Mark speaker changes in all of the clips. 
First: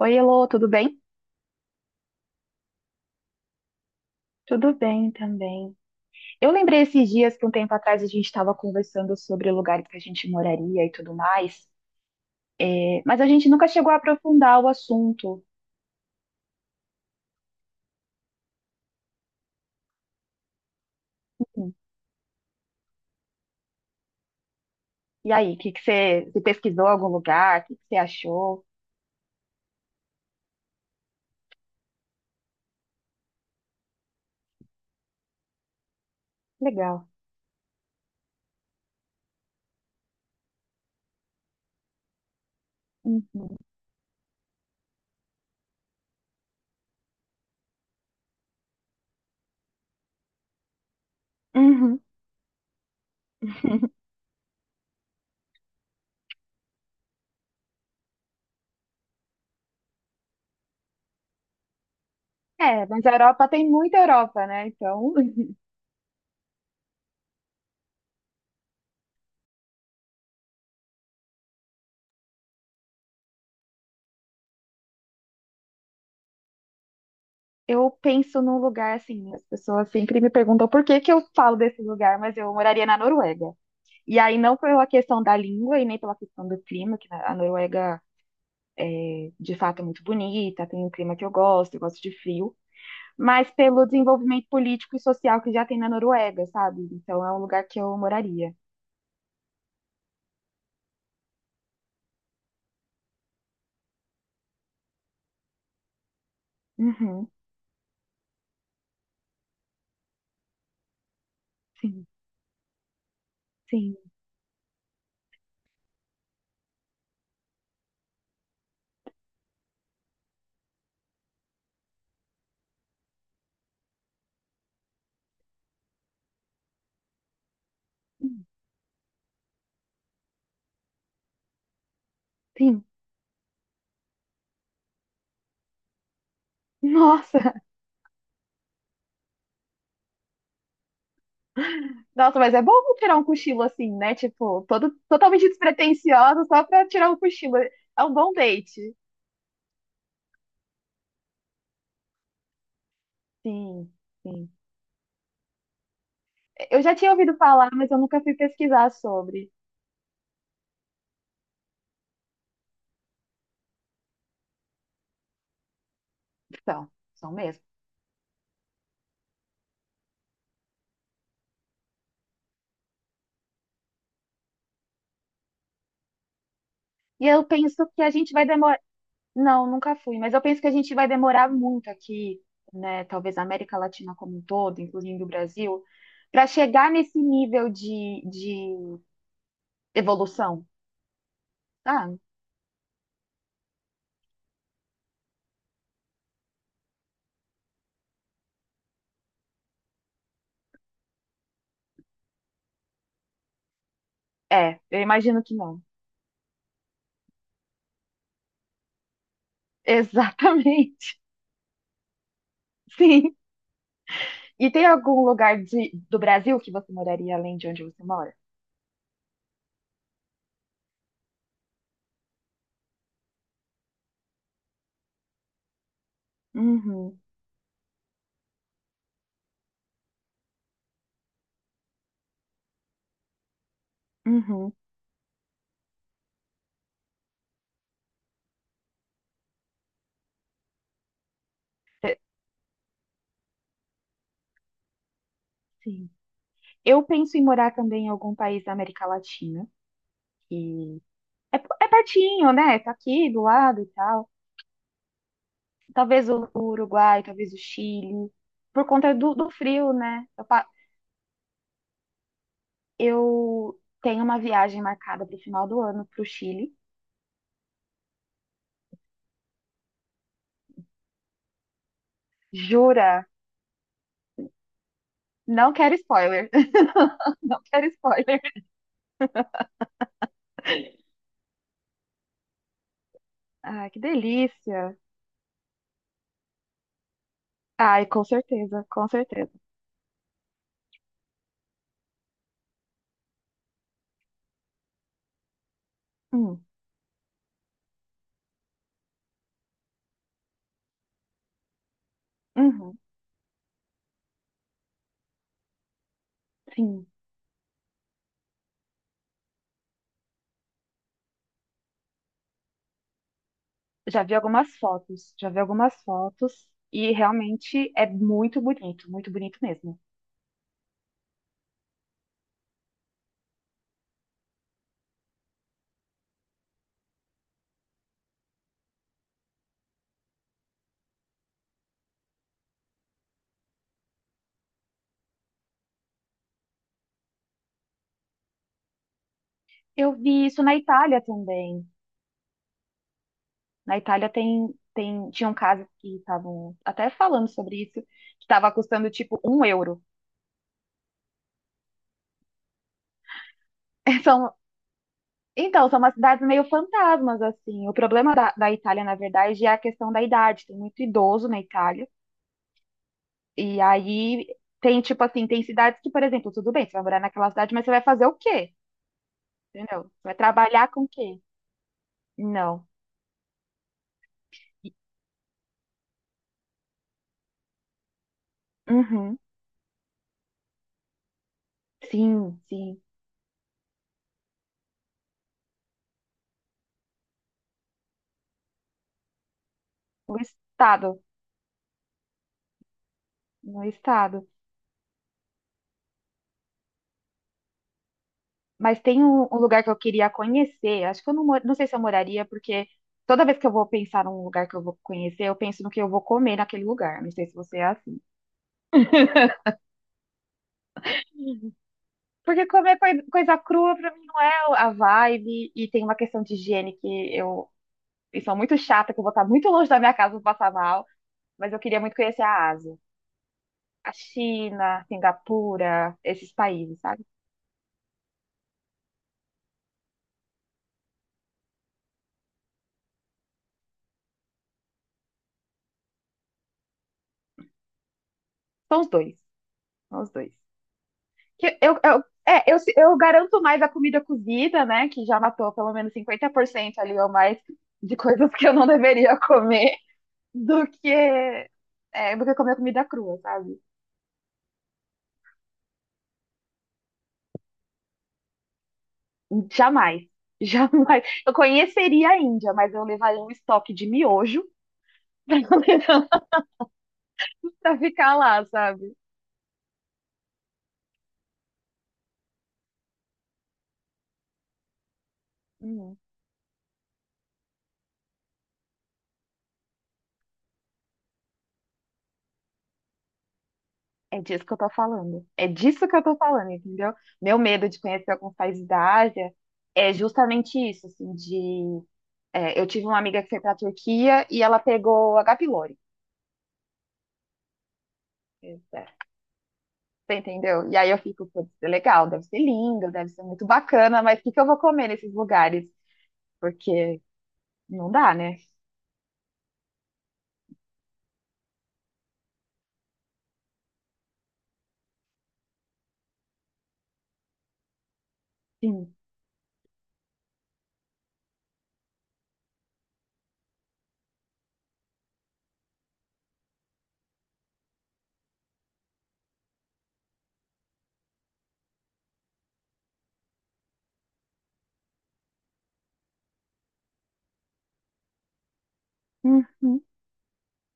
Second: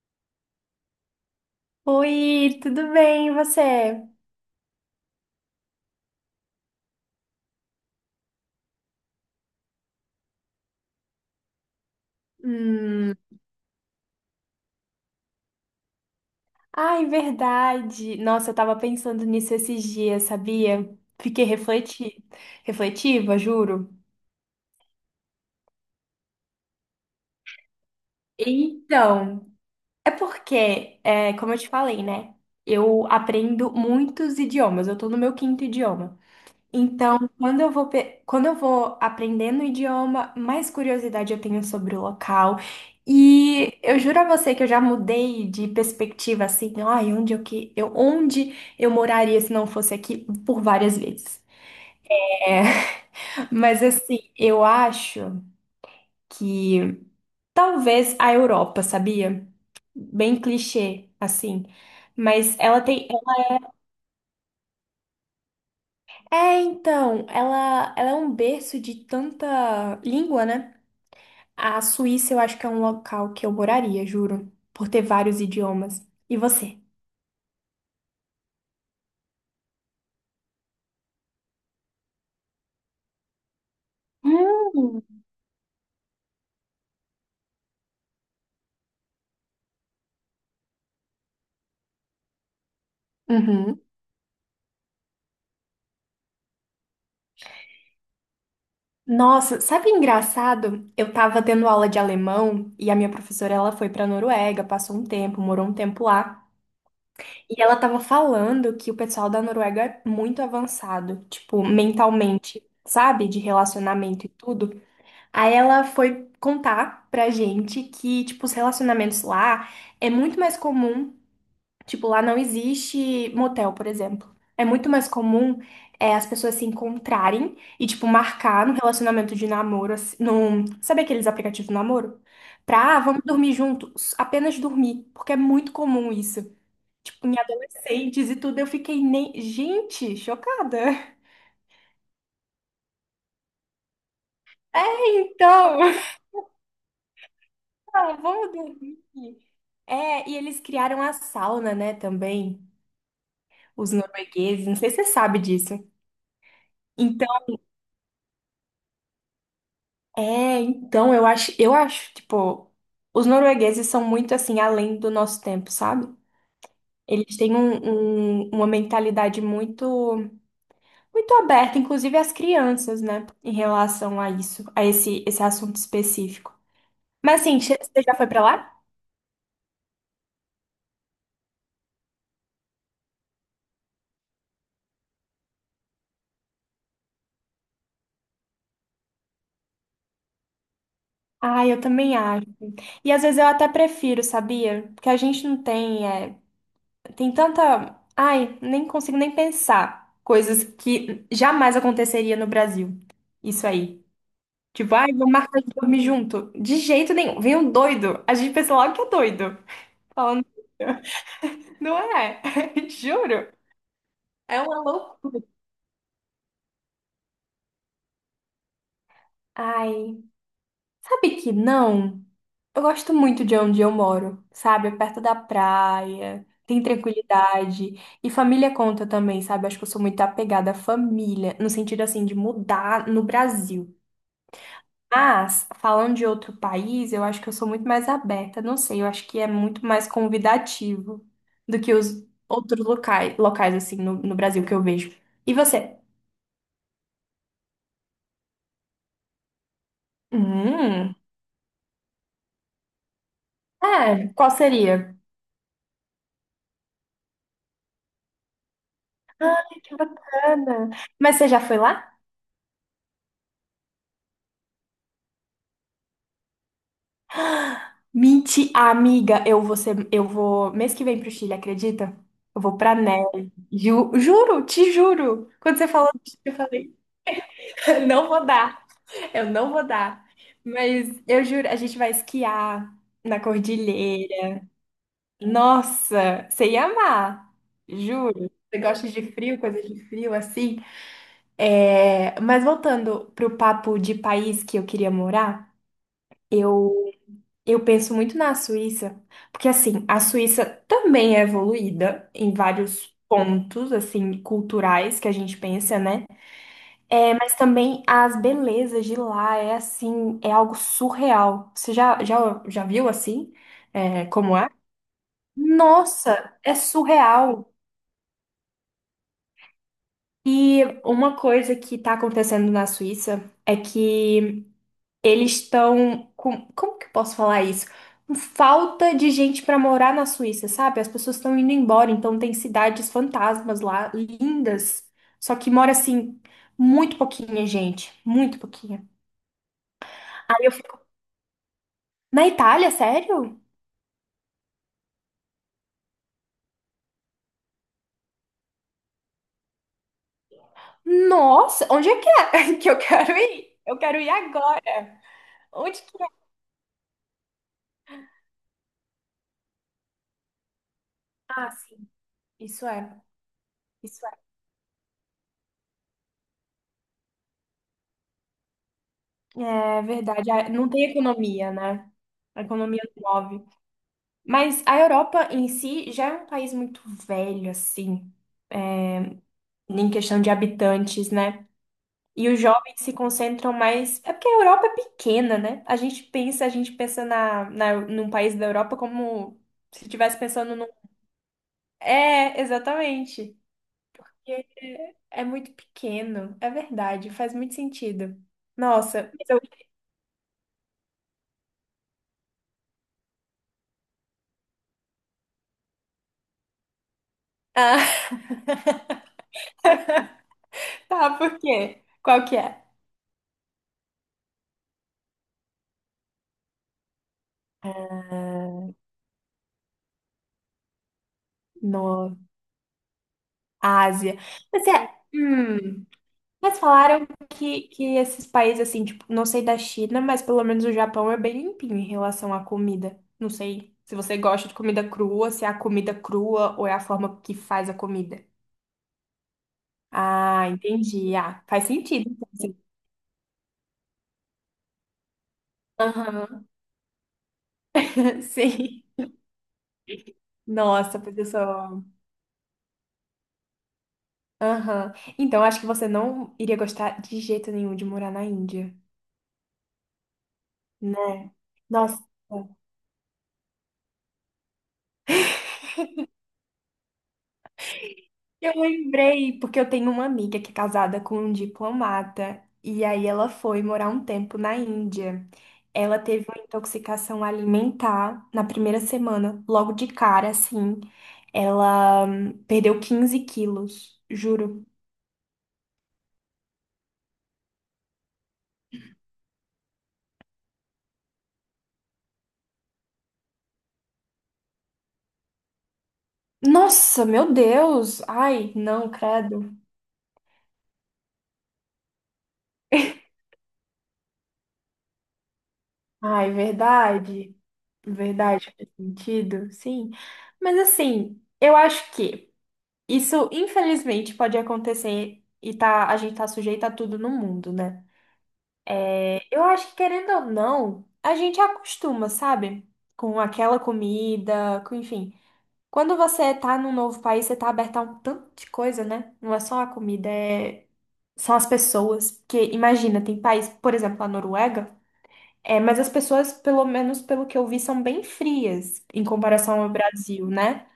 Speaker 1: Oi, Elô, tudo bem?
Speaker 2: Oi, tudo bem, e você?
Speaker 1: Tudo bem também. Eu lembrei esses dias que um tempo atrás a gente estava conversando sobre lugares que a gente moraria e tudo mais, é,
Speaker 2: Hum,
Speaker 1: mas a gente nunca chegou a aprofundar o assunto.
Speaker 2: ai, verdade. Nossa, eu tava pensando nisso esses dias, sabia? Fiquei
Speaker 1: Hum.
Speaker 2: refleti... refletiva, juro.
Speaker 1: E aí, o que que você pesquisou algum lugar? O que que você achou?
Speaker 2: Então, é porque, como eu te falei, né? Eu aprendo muitos idiomas, eu tô no meu quinto idioma.
Speaker 1: Legal.
Speaker 2: Então, quando eu vou aprendendo o idioma, mais curiosidade eu tenho sobre o local.
Speaker 1: Uhum.
Speaker 2: E eu juro a você que eu já mudei de perspectiva assim, ai, onde eu moraria se não fosse aqui por várias vezes.
Speaker 1: Uhum.
Speaker 2: É, mas assim, eu acho que talvez a Europa, sabia? Bem clichê assim, mas ela
Speaker 1: É, mas
Speaker 2: tem.
Speaker 1: a Europa tem muita Europa, né? Então,
Speaker 2: É, então, ela é um berço de tanta língua, né? A Suíça eu acho que é um local que eu moraria, juro, por ter vários idiomas. E você?
Speaker 1: eu penso num lugar assim, as pessoas sempre me perguntam por que que eu falo desse lugar, mas eu moraria na Noruega. E aí, não pela
Speaker 2: Hum.
Speaker 1: questão da língua e nem pela questão do clima, que a Noruega, de fato, é muito bonita, tem um clima que eu gosto de frio, mas
Speaker 2: Uhum.
Speaker 1: pelo desenvolvimento político e social que já tem na Noruega, sabe? Então, é um lugar que eu moraria.
Speaker 2: Nossa, sabe engraçado? Eu tava tendo aula de alemão e a minha professora ela foi pra Noruega, passou um tempo, morou um tempo lá,
Speaker 1: Uhum,
Speaker 2: e ela tava falando que o pessoal da Noruega é muito avançado, tipo,
Speaker 1: sim,
Speaker 2: mentalmente, sabe? De
Speaker 1: sim,
Speaker 2: relacionamento e tudo. Aí ela foi contar pra gente que, tipo, os relacionamentos lá é muito mais comum. Tipo, lá não existe motel, por exemplo. É muito mais comum as pessoas se encontrarem e, tipo, marcar no relacionamento de namoro, assim, num... sabe aqueles aplicativos de namoro?
Speaker 1: sim.
Speaker 2: Pra, ah, vamos dormir juntos, apenas dormir, porque é muito comum isso. Tipo, em
Speaker 1: Nossa,
Speaker 2: adolescentes e tudo, eu fiquei nem... Gente, chocada.
Speaker 1: nossa, mas é bom tirar um cochilo assim, né? Tipo,
Speaker 2: É,
Speaker 1: todo, totalmente
Speaker 2: então,
Speaker 1: despretensiosa, só pra tirar um cochilo. É um
Speaker 2: ah,
Speaker 1: bom
Speaker 2: vamos
Speaker 1: date.
Speaker 2: dormir. É, e eles criaram a sauna, né, também, os
Speaker 1: Sim, sim.
Speaker 2: noruegueses, não sei se você sabe disso.
Speaker 1: Eu já tinha ouvido
Speaker 2: Então,
Speaker 1: falar, mas eu nunca fui pesquisar sobre.
Speaker 2: é, então eu acho, tipo, os noruegueses são muito assim além do nosso tempo, sabe?
Speaker 1: Então, são
Speaker 2: Eles têm
Speaker 1: mesmo.
Speaker 2: um- um- uma mentalidade muito aberta, inclusive as crianças, né, em relação a isso, a esse assunto específico.
Speaker 1: E
Speaker 2: Mas
Speaker 1: eu
Speaker 2: assim,
Speaker 1: penso que
Speaker 2: você
Speaker 1: a
Speaker 2: já foi
Speaker 1: gente
Speaker 2: pra
Speaker 1: vai demorar.
Speaker 2: lá?
Speaker 1: Não, nunca fui, mas eu penso que a gente vai demorar muito aqui, né? Talvez a América Latina como um todo, incluindo o Brasil, para chegar nesse nível de evolução.
Speaker 2: Ah, eu
Speaker 1: Ah,
Speaker 2: também acho. E às vezes eu até prefiro, sabia? Porque a gente não tem, é, tem tanta. Ai, nem consigo nem pensar coisas que jamais aconteceria no Brasil. Isso aí.
Speaker 1: é,
Speaker 2: Tipo,
Speaker 1: eu
Speaker 2: ai, vamos
Speaker 1: imagino que
Speaker 2: marcar de
Speaker 1: não.
Speaker 2: dormir junto. De jeito nenhum. Vem um doido. A gente pensa logo que é doido. Falando.
Speaker 1: Exatamente,
Speaker 2: Não é?
Speaker 1: sim.
Speaker 2: Juro. É
Speaker 1: E
Speaker 2: uma
Speaker 1: tem algum
Speaker 2: loucura.
Speaker 1: lugar do Brasil que você moraria além de onde você mora?
Speaker 2: Ai, sabe que não? Eu gosto muito de onde eu moro, sabe? É perto da praia, tem
Speaker 1: Uhum,
Speaker 2: tranquilidade. E família conta também, sabe? Acho que eu sou muito apegada à família, no sentido assim de mudar no Brasil.
Speaker 1: uhum.
Speaker 2: Mas, falando de outro país, eu acho que eu sou muito mais aberta. Não sei, eu acho que é muito mais convidativo do que
Speaker 1: É,
Speaker 2: os outros locais, locais assim, no Brasil que eu vejo. E você?
Speaker 1: sim. Eu penso em morar também em algum país da América Latina, que
Speaker 2: Hum,
Speaker 1: é pertinho, né? Tá aqui do lado e
Speaker 2: é,
Speaker 1: tal.
Speaker 2: qual seria?
Speaker 1: Talvez o Uruguai, talvez o Chile, por conta do
Speaker 2: Ai,
Speaker 1: frio,
Speaker 2: que
Speaker 1: né?
Speaker 2: bacana. Mas você já foi lá?
Speaker 1: Eu tenho uma viagem marcada para o final do ano para o Chile.
Speaker 2: Menti, amiga, eu vou, mês que vem pro Chile, acredita? Eu vou pra
Speaker 1: Jura?
Speaker 2: neve. Juro, te juro.
Speaker 1: Não
Speaker 2: Quando você
Speaker 1: quero
Speaker 2: falou disso,
Speaker 1: spoiler.
Speaker 2: eu falei,
Speaker 1: Não quero
Speaker 2: não
Speaker 1: spoiler.
Speaker 2: vou dar. Eu não vou dar. Mas eu juro, a gente vai esquiar na
Speaker 1: Ai, que
Speaker 2: cordilheira.
Speaker 1: delícia.
Speaker 2: Nossa, você ia amar.
Speaker 1: Ai, com
Speaker 2: Juro. Você
Speaker 1: certeza, com
Speaker 2: gosta de
Speaker 1: certeza.
Speaker 2: frio, coisas de frio assim? É, mas voltando pro papo de país que eu queria morar,
Speaker 1: Hum,
Speaker 2: eu, eu penso muito na Suíça. Porque assim, a Suíça também é evoluída em
Speaker 1: uhum,
Speaker 2: vários pontos assim culturais que a gente pensa, né?
Speaker 1: sim.
Speaker 2: É, mas também as belezas de lá é assim, é algo surreal. Você já viu assim?
Speaker 1: Já
Speaker 2: É,
Speaker 1: vi
Speaker 2: como é?
Speaker 1: algumas fotos, já vi algumas
Speaker 2: Nossa,
Speaker 1: fotos
Speaker 2: é
Speaker 1: e
Speaker 2: surreal.
Speaker 1: realmente é muito bonito mesmo.
Speaker 2: E uma coisa que tá acontecendo na Suíça é que eles estão com, como que eu posso falar isso? Com falta de gente pra morar na Suíça, sabe? As pessoas estão indo embora, então tem cidades fantasmas lá, lindas. Só que mora assim muito pouquinha gente, muito pouquinha.
Speaker 1: Eu vi isso
Speaker 2: Aí eu...
Speaker 1: na Itália também.
Speaker 2: Na Itália, sério?
Speaker 1: Na Itália tinham casas que estavam até falando sobre isso, que estava custando tipo um euro.
Speaker 2: Nossa, onde é que é que eu quero ir? Eu quero ir
Speaker 1: São,
Speaker 2: agora.
Speaker 1: então, são
Speaker 2: Onde
Speaker 1: umas
Speaker 2: que é?
Speaker 1: cidades meio fantasmas, assim. O problema da Itália, na verdade, é a questão da idade. Tem muito idoso na
Speaker 2: Ah,
Speaker 1: Itália.
Speaker 2: sim, isso é,
Speaker 1: E
Speaker 2: isso é.
Speaker 1: aí tem, tipo assim, tem cidades que, por exemplo, tudo bem, você vai morar naquela cidade, mas você vai fazer o quê? Entendeu?
Speaker 2: É
Speaker 1: Você vai
Speaker 2: verdade, ah,
Speaker 1: trabalhar
Speaker 2: não
Speaker 1: com o
Speaker 2: tem
Speaker 1: quê?
Speaker 2: economia, né? A
Speaker 1: Não.
Speaker 2: economia não move. Mas a Europa em si já é um país muito velho, assim,
Speaker 1: Uhum.
Speaker 2: em questão de habitantes, né? E os
Speaker 1: Sim,
Speaker 2: jovens
Speaker 1: sim.
Speaker 2: se concentram mais. É porque a Europa é pequena, né? A gente pensa num país da Europa como se estivesse
Speaker 1: No
Speaker 2: pensando num.
Speaker 1: estado.
Speaker 2: É, exatamente.
Speaker 1: No estado.
Speaker 2: É, é muito pequeno, é verdade, faz muito sentido.
Speaker 1: Mas tem
Speaker 2: Nossa,
Speaker 1: um,
Speaker 2: mas
Speaker 1: um
Speaker 2: eu...
Speaker 1: lugar que eu queria conhecer. Acho que eu não sei se eu moraria, porque toda vez que eu vou pensar num lugar que eu vou conhecer, eu penso no que eu vou comer naquele lugar. Não sei se você é
Speaker 2: Ah,
Speaker 1: assim.
Speaker 2: tá, por quê? Qual que
Speaker 1: Porque
Speaker 2: é?
Speaker 1: comer coisa crua pra mim não é a vibe, e tem uma questão de higiene que eu sou muito chata, que eu vou estar muito longe da minha casa, vou passar mal. Mas eu queria muito
Speaker 2: No
Speaker 1: conhecer a Ásia. A
Speaker 2: Ásia. Mas
Speaker 1: China,
Speaker 2: é,
Speaker 1: Singapura, esses
Speaker 2: mas
Speaker 1: países, sabe?
Speaker 2: falaram que esses países, assim, tipo, não sei da China, mas pelo menos o Japão é bem limpinho em relação à comida. Não sei se você gosta de comida crua, se é a comida crua ou é a forma que faz a comida.
Speaker 1: São os dois. São os dois.
Speaker 2: Ah, entendi. Ah,
Speaker 1: Que
Speaker 2: faz
Speaker 1: eu,
Speaker 2: sentido. Então,
Speaker 1: é,
Speaker 2: assim.
Speaker 1: eu, se- eu garanto mais a comida cozida, né? Que já matou pelo menos cinquenta
Speaker 2: Aham,
Speaker 1: por cento ali ou mais de coisas que eu não
Speaker 2: sim.
Speaker 1: deveria comer do
Speaker 2: Nossa, pois eu
Speaker 1: que,
Speaker 2: sou.
Speaker 1: do que comer comida crua, sabe?
Speaker 2: Aham. Então, acho que você não iria gostar de jeito nenhum de morar na Índia,
Speaker 1: Jamais. Jamais.
Speaker 2: né?
Speaker 1: Eu
Speaker 2: Nossa,
Speaker 1: conheceria a Índia, mas eu levaria um estoque de miojo pra levar- pra ficar lá,
Speaker 2: eu
Speaker 1: sabe?
Speaker 2: lembrei, porque eu tenho uma amiga que é casada com um diplomata, e aí ela foi morar um tempo na Índia.
Speaker 1: Hum.
Speaker 2: Ela teve uma intoxicação alimentar na primeira semana, logo de cara, assim. Ela perdeu 15 quilos,
Speaker 1: É disso que eu
Speaker 2: juro.
Speaker 1: tô falando. É disso que eu tô falando, entendeu? Meu medo de conhecer alguns países da Ásia é justamente isso, assim, de. É, eu tive uma amiga que foi pra Turquia e ela pegou H. pylori.
Speaker 2: Nossa, meu Deus! Ai,
Speaker 1: É,
Speaker 2: não, credo.
Speaker 1: você entendeu? E aí eu fico, putz, é legal, deve ser lindo, deve ser muito bacana, mas o que que eu vou comer nesses lugares?
Speaker 2: Ai,
Speaker 1: Porque
Speaker 2: verdade.
Speaker 1: não dá, né?
Speaker 2: Verdade, faz sentido, sim. Mas assim, eu acho que isso, infelizmente, pode acontecer e tá, a gente tá sujeito a tudo no mundo, né?
Speaker 1: Sim.
Speaker 2: Eu acho que, querendo ou não, a gente acostuma, sabe? Com aquela comida, com, enfim. Quando você tá num novo país, você tá aberto a um tanto de coisa, né? Não é só a comida, é... são as pessoas. Porque, imagina, tem país, por exemplo, a Noruega. É, mas as pessoas, pelo menos pelo que eu vi, são bem frias em comparação ao
Speaker 1: Uhum,
Speaker 2: Brasil, né?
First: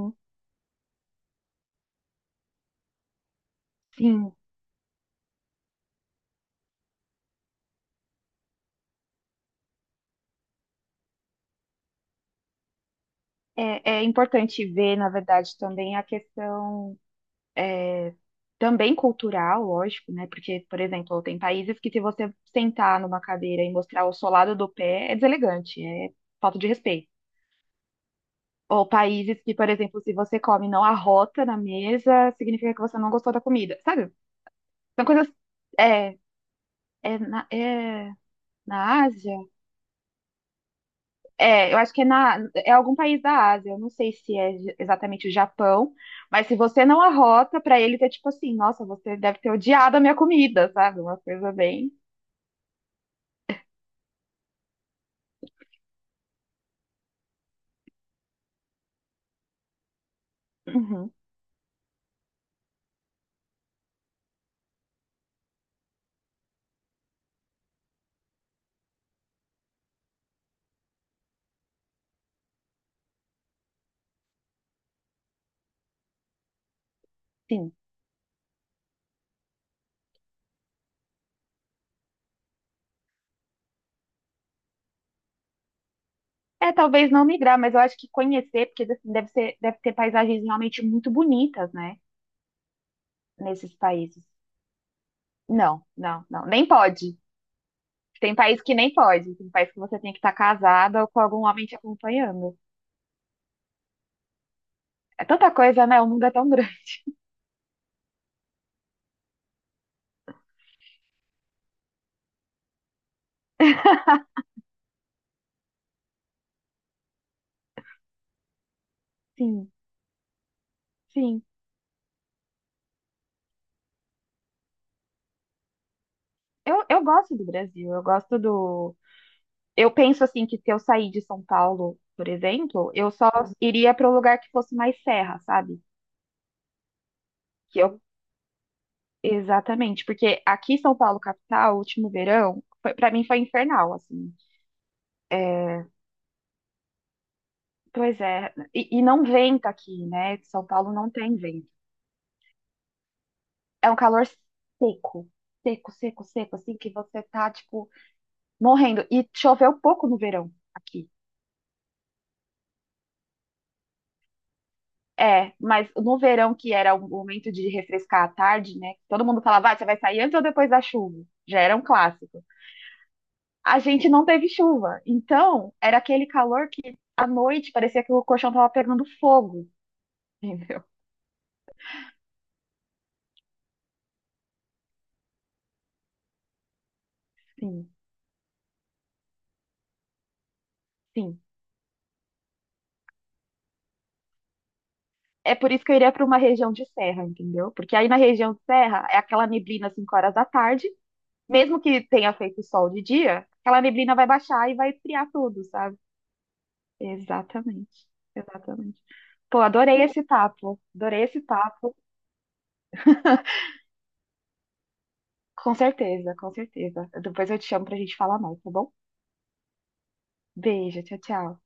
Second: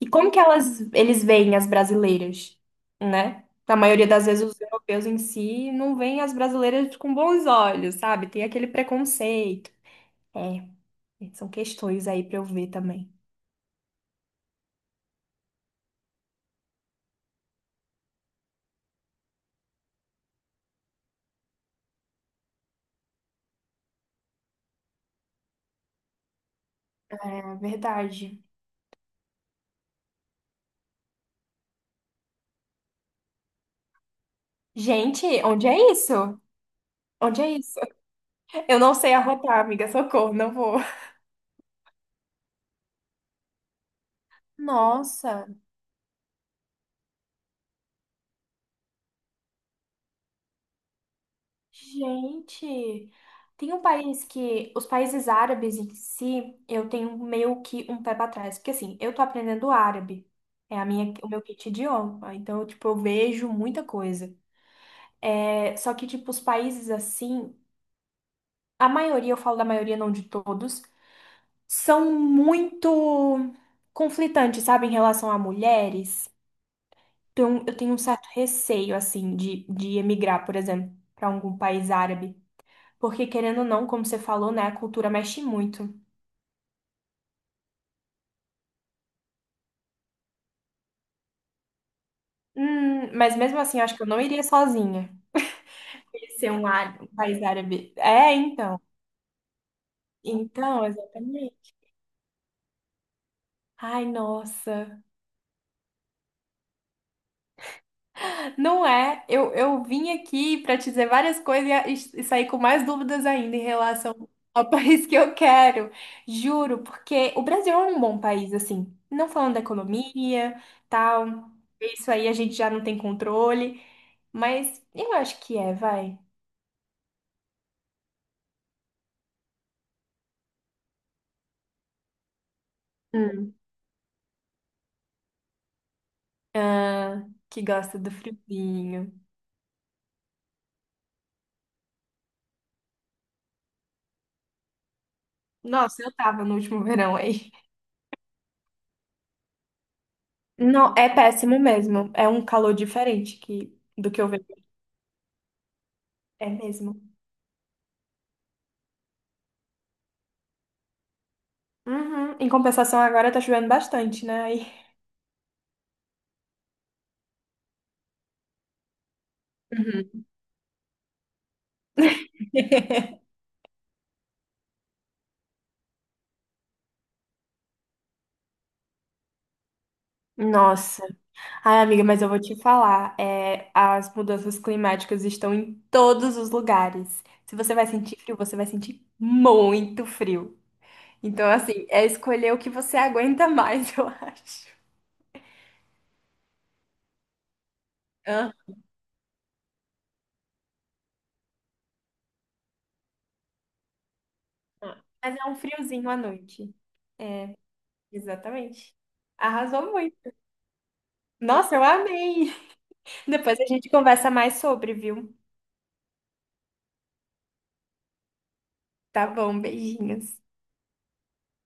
Speaker 2: E como que elas, eles veem as brasileiras, né? Na maioria das
Speaker 1: sim.
Speaker 2: vezes, os europeus em si não veem as brasileiras com bons olhos, sabe? Tem aquele preconceito. É, são questões aí pra eu ver também.
Speaker 1: É, é importante ver, na verdade, também a questão é, também cultural, lógico, né? Porque, por exemplo, tem países que se você sentar numa cadeira e mostrar o solado do pé, é deselegante, é falta de respeito.
Speaker 2: É verdade.
Speaker 1: Ou países que, por exemplo, se você come e não arrota na mesa, significa que você não gostou da comida. Sabe? São
Speaker 2: Gente,
Speaker 1: coisas.
Speaker 2: onde é
Speaker 1: É,
Speaker 2: isso?
Speaker 1: é,
Speaker 2: Onde
Speaker 1: na,
Speaker 2: é isso?
Speaker 1: é
Speaker 2: Eu não
Speaker 1: na
Speaker 2: sei
Speaker 1: Ásia?
Speaker 2: arrotar, amiga, socorro, não vou.
Speaker 1: É, eu acho que é algum país da Ásia. Eu não sei se é exatamente o
Speaker 2: Nossa.
Speaker 1: Japão, mas se você não arrota, pra ele é tipo assim: nossa, você deve ter odiado a minha comida, sabe? Uma coisa bem.
Speaker 2: Gente, tem um país que os países árabes em si, eu tenho meio que um pé pra trás, porque assim, eu tô aprendendo árabe, é a
Speaker 1: Uhum,
Speaker 2: minha, o meu kit idioma, então tipo, eu vejo muita coisa. É, só que tipo, os países assim, a maioria, eu falo da maioria, não de todos, são muito conflitantes, sabe, em relação a mulheres. Então,
Speaker 1: sim.
Speaker 2: eu tenho um certo receio assim de emigrar, por exemplo, pra algum país árabe. Porque, querendo ou não, como você falou, né, a cultura mexe muito.
Speaker 1: É, talvez não migrar, mas eu acho que conhecer, porque assim, deve ser, deve ter paisagens realmente muito bonitas, né?
Speaker 2: Mas mesmo
Speaker 1: Nesses
Speaker 2: assim, eu acho que eu não
Speaker 1: países.
Speaker 2: iria sozinha.
Speaker 1: Não, não, não.
Speaker 2: Conhecer um,
Speaker 1: Nem
Speaker 2: um
Speaker 1: pode.
Speaker 2: país árabe.
Speaker 1: Tem
Speaker 2: É,
Speaker 1: país que
Speaker 2: então.
Speaker 1: nem pode, tem país que você tem que estar
Speaker 2: Então,
Speaker 1: casada ou com algum homem
Speaker 2: exatamente.
Speaker 1: te acompanhando.
Speaker 2: Ai, nossa.
Speaker 1: É tanta coisa, né? O mundo é tão grande.
Speaker 2: Não é. Eu vim aqui para te dizer várias coisas e sair com mais dúvidas ainda em relação ao país que eu quero. Juro, porque o Brasil é um bom país, assim. Não falando da
Speaker 1: Sim,
Speaker 2: economia,
Speaker 1: sim.
Speaker 2: tal. Isso aí a gente já não tem controle. Mas eu acho que é, vai.
Speaker 1: Eu gosto do Brasil, eu gosto do. Eu penso assim que se eu sair de São Paulo, por exemplo, eu só iria para um lugar que fosse mais serra, sabe?
Speaker 2: Ah, que
Speaker 1: Que
Speaker 2: gosta
Speaker 1: eu
Speaker 2: do friozinho.
Speaker 1: exatamente, porque aqui em São Paulo capital, o último verão, para mim foi infernal, assim.
Speaker 2: Nossa, eu tava no último verão aí.
Speaker 1: Pois é, e não venta aqui, né? São Paulo
Speaker 2: Não,
Speaker 1: não
Speaker 2: é
Speaker 1: tem
Speaker 2: péssimo
Speaker 1: vento.
Speaker 2: mesmo. É um calor diferente que,
Speaker 1: É um
Speaker 2: do que
Speaker 1: calor
Speaker 2: eu vejo.
Speaker 1: seco, seco, seco,
Speaker 2: É
Speaker 1: seco, assim, que
Speaker 2: mesmo.
Speaker 1: você tá, tipo, morrendo. E choveu pouco no verão aqui.
Speaker 2: Uhum. Em compensação, agora tá chovendo bastante, né? Aí...
Speaker 1: É, mas no verão, que era o momento de refrescar à tarde, né? Todo mundo falava, "Ah, você vai sair
Speaker 2: Uhum.
Speaker 1: antes ou depois da chuva?" Já era um clássico. A gente não teve chuva. Então, era aquele calor que à noite parecia que o colchão tava pegando fogo, entendeu?
Speaker 2: Nossa. Ai, amiga, mas eu vou te falar. É, as mudanças climáticas estão em todos os lugares. Se você vai
Speaker 1: Sim,
Speaker 2: sentir frio, você vai sentir muito frio.
Speaker 1: sim.
Speaker 2: Então, assim, é escolher o que você aguenta mais, eu acho.
Speaker 1: É por isso que eu iria para uma região de serra, entendeu? Porque aí na região
Speaker 2: Aham.
Speaker 1: de serra é aquela neblina às 5 horas da tarde. Mesmo que tenha feito sol de dia, aquela neblina vai baixar e vai esfriar
Speaker 2: Mas é um
Speaker 1: tudo, sabe?
Speaker 2: friozinho à noite.
Speaker 1: Exatamente,
Speaker 2: Exatamente.
Speaker 1: exatamente. Pô,
Speaker 2: Arrasou
Speaker 1: adorei esse
Speaker 2: muito.
Speaker 1: papo, adorei esse
Speaker 2: Nossa, eu
Speaker 1: papo.
Speaker 2: amei. Depois a gente conversa mais sobre, viu?
Speaker 1: Com certeza, com certeza. Depois eu te chamo pra gente falar mais, tá bom?
Speaker 2: Tá bom, beijinhos.
Speaker 1: Beijo, tchau, tchau.